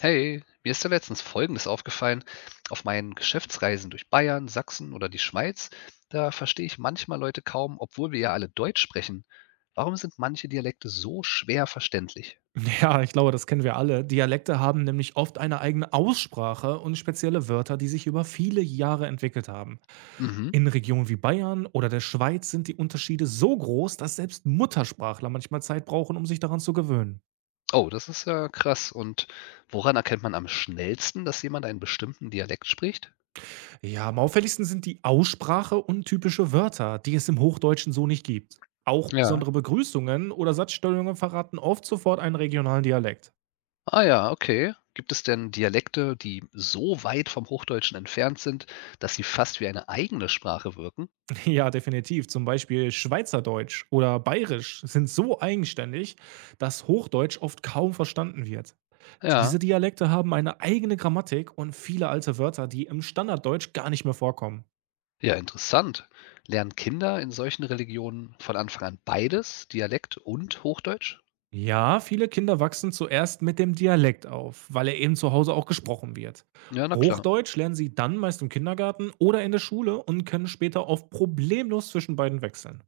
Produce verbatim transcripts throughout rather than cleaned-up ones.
Hey, mir ist da letztens Folgendes aufgefallen. Auf meinen Geschäftsreisen durch Bayern, Sachsen oder die Schweiz, da verstehe ich manchmal Leute kaum, obwohl wir ja alle Deutsch sprechen. Warum sind manche Dialekte so schwer verständlich? Ja, ich glaube, das kennen wir alle. Dialekte haben nämlich oft eine eigene Aussprache und spezielle Wörter, die sich über viele Jahre entwickelt haben. Mhm. In Regionen wie Bayern oder der Schweiz sind die Unterschiede so groß, dass selbst Muttersprachler manchmal Zeit brauchen, um sich daran zu gewöhnen. Oh, das ist ja krass. Und woran erkennt man am schnellsten, dass jemand einen bestimmten Dialekt spricht? Ja, am auffälligsten sind die Aussprache und typische Wörter, die es im Hochdeutschen so nicht gibt. Auch Ja. besondere Begrüßungen oder Satzstellungen verraten oft sofort einen regionalen Dialekt. Ah ja, okay. Gibt es denn Dialekte, die so weit vom Hochdeutschen entfernt sind, dass sie fast wie eine eigene Sprache wirken? Ja, definitiv. Zum Beispiel Schweizerdeutsch oder Bayerisch sind so eigenständig, dass Hochdeutsch oft kaum verstanden wird. Diese Ja. Dialekte haben eine eigene Grammatik und viele alte Wörter, die im Standarddeutsch gar nicht mehr vorkommen. Ja, interessant. Lernen Kinder in solchen Religionen von Anfang an beides, Dialekt und Hochdeutsch? Ja, viele Kinder wachsen zuerst mit dem Dialekt auf, weil er eben zu Hause auch gesprochen wird. Ja, na klar. Hochdeutsch lernen sie dann meist im Kindergarten oder in der Schule und können später oft problemlos zwischen beiden wechseln.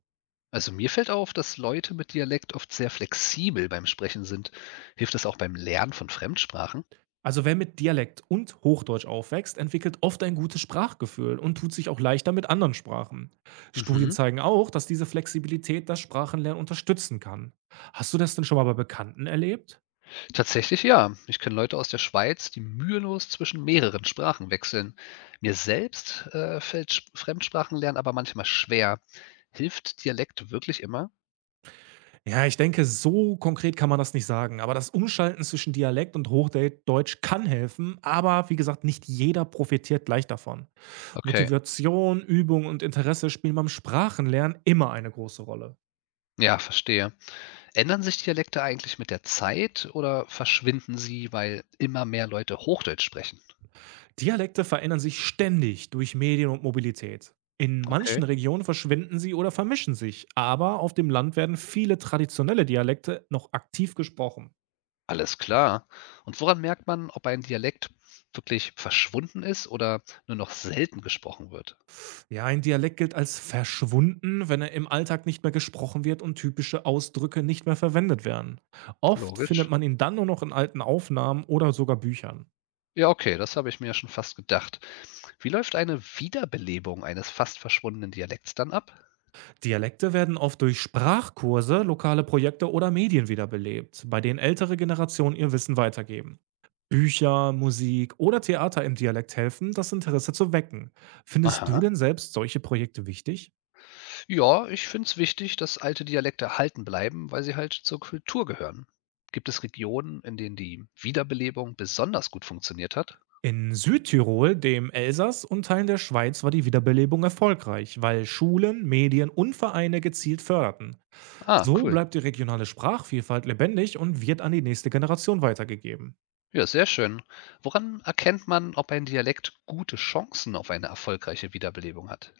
Also mir fällt auf, dass Leute mit Dialekt oft sehr flexibel beim Sprechen sind. Hilft das auch beim Lernen von Fremdsprachen? Also wer mit Dialekt und Hochdeutsch aufwächst, entwickelt oft ein gutes Sprachgefühl und tut sich auch leichter mit anderen Sprachen. Studien Mhm. zeigen auch, dass diese Flexibilität das Sprachenlernen unterstützen kann. Hast du das denn schon mal bei Bekannten erlebt? Tatsächlich ja. Ich kenne Leute aus der Schweiz, die mühelos zwischen mehreren Sprachen wechseln. Mir selbst äh, fällt Sch- Fremdsprachenlernen aber manchmal schwer. Hilft Dialekt wirklich immer? Ja, ich denke, so konkret kann man das nicht sagen, aber das Umschalten zwischen Dialekt und Hochdeutsch kann helfen, aber wie gesagt, nicht jeder profitiert gleich davon. Okay, Motivation, Übung und Interesse spielen beim Sprachenlernen immer eine große Rolle. ja, verstehe. Ändern sich Dialekte eigentlich mit der Zeit oder verschwinden sie, weil immer mehr Leute Hochdeutsch sprechen? Dialekte verändern sich ständig durch Medien und Mobilität. In manchen Okay. Regionen verschwinden sie oder vermischen sich, aber auf dem Land werden viele traditionelle Dialekte noch aktiv gesprochen. Alles klar. Und woran merkt man, ob ein Dialekt wirklich verschwunden ist oder nur noch selten gesprochen wird? Ja, ein Dialekt gilt als verschwunden, wenn er im Alltag nicht mehr gesprochen wird und typische Ausdrücke nicht mehr verwendet werden. Oft findet Logisch. man ihn dann nur noch in alten Aufnahmen oder sogar Büchern. Ja, okay, das habe ich mir ja schon fast gedacht. Wie läuft eine Wiederbelebung eines fast verschwundenen Dialekts dann ab? Dialekte werden oft durch Sprachkurse, lokale Projekte oder Medien wiederbelebt, bei denen ältere Generationen ihr Wissen weitergeben. Bücher, Musik oder Theater im Dialekt helfen, das Interesse zu wecken. Findest du Aha. denn selbst solche Projekte wichtig? Ja, ich finde es wichtig, dass alte Dialekte erhalten bleiben, weil sie halt zur Kultur gehören. Gibt es Regionen, in denen die Wiederbelebung besonders gut funktioniert hat? In Südtirol, dem Elsass und Teilen der Schweiz war die Wiederbelebung erfolgreich, weil Schulen, Medien und Vereine gezielt förderten. Ah, So cool. bleibt die regionale Sprachvielfalt lebendig und wird an die nächste Generation weitergegeben. Ja, sehr schön. Woran erkennt man, ob ein Dialekt gute Chancen auf eine erfolgreiche Wiederbelebung hat?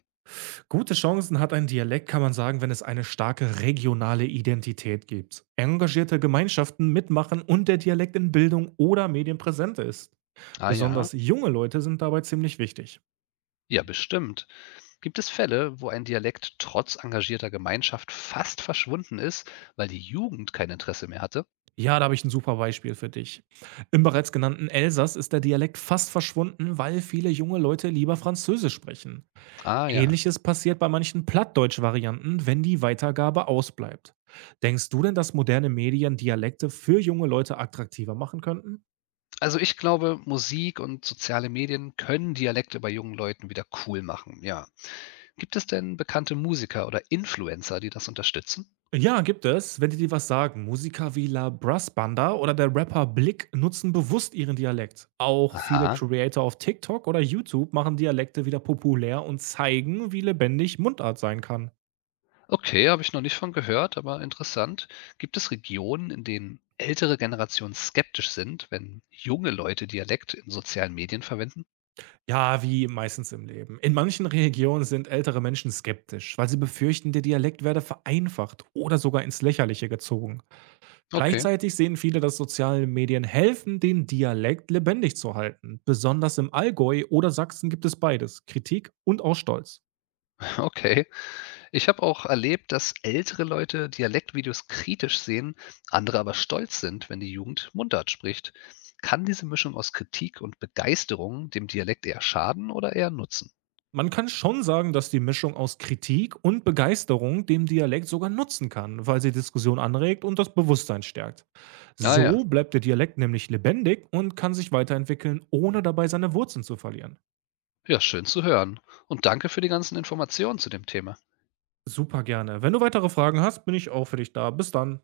Gute Chancen hat ein Dialekt, kann man sagen, wenn es eine starke regionale Identität gibt, engagierte Gemeinschaften mitmachen und der Dialekt in Bildung oder Medien präsent ist. Ah ja, Besonders junge Leute sind dabei ziemlich wichtig. ja, bestimmt. Gibt es Fälle, wo ein Dialekt trotz engagierter Gemeinschaft fast verschwunden ist, weil die Jugend kein Interesse mehr hatte? Ja, da habe ich ein super Beispiel für dich. Im bereits genannten Elsass ist der Dialekt fast verschwunden, weil viele junge Leute lieber Französisch sprechen. Ah ja. Ähnliches passiert bei manchen Plattdeutsch-Varianten, wenn die Weitergabe ausbleibt. Denkst du denn, dass moderne Medien Dialekte für junge Leute attraktiver machen könnten? Also ich glaube, Musik und soziale Medien können Dialekte bei jungen Leuten wieder cool machen, ja. Gibt es denn bekannte Musiker oder Influencer, die das unterstützen? Ja, gibt es. Wenn die dir was sagen, Musiker wie La Brassbanda oder der Rapper Blick nutzen bewusst ihren Dialekt. Auch viele Aha. Creator auf TikTok oder YouTube machen Dialekte wieder populär und zeigen, wie lebendig Mundart sein kann. Okay, habe ich noch nicht von gehört, aber interessant. Gibt es Regionen, in denen ältere Generationen skeptisch sind, wenn junge Leute Dialekt in sozialen Medien verwenden? Ja, wie meistens im Leben. In manchen Regionen sind ältere Menschen skeptisch, weil sie befürchten, der Dialekt werde vereinfacht oder sogar ins Lächerliche gezogen. Okay, Gleichzeitig sehen viele, dass soziale Medien helfen, den Dialekt lebendig zu halten. Besonders im Allgäu oder Sachsen gibt es beides, Kritik und auch Stolz. okay. Ich habe auch erlebt, dass ältere Leute Dialektvideos kritisch sehen, andere aber stolz sind, wenn die Jugend Mundart spricht. Kann diese Mischung aus Kritik und Begeisterung dem Dialekt eher schaden oder eher nutzen? Man kann schon sagen, dass die Mischung aus Kritik und Begeisterung dem Dialekt sogar nutzen kann, weil sie Diskussion anregt und das Bewusstsein stärkt. Naja, ja, So bleibt der Dialekt nämlich lebendig und kann sich weiterentwickeln, ohne dabei seine Wurzeln zu verlieren. ja, schön zu hören. Und danke für die ganzen Informationen zu dem Thema. Super gerne. Wenn du weitere Fragen hast, bin ich auch für dich da. Bis dann.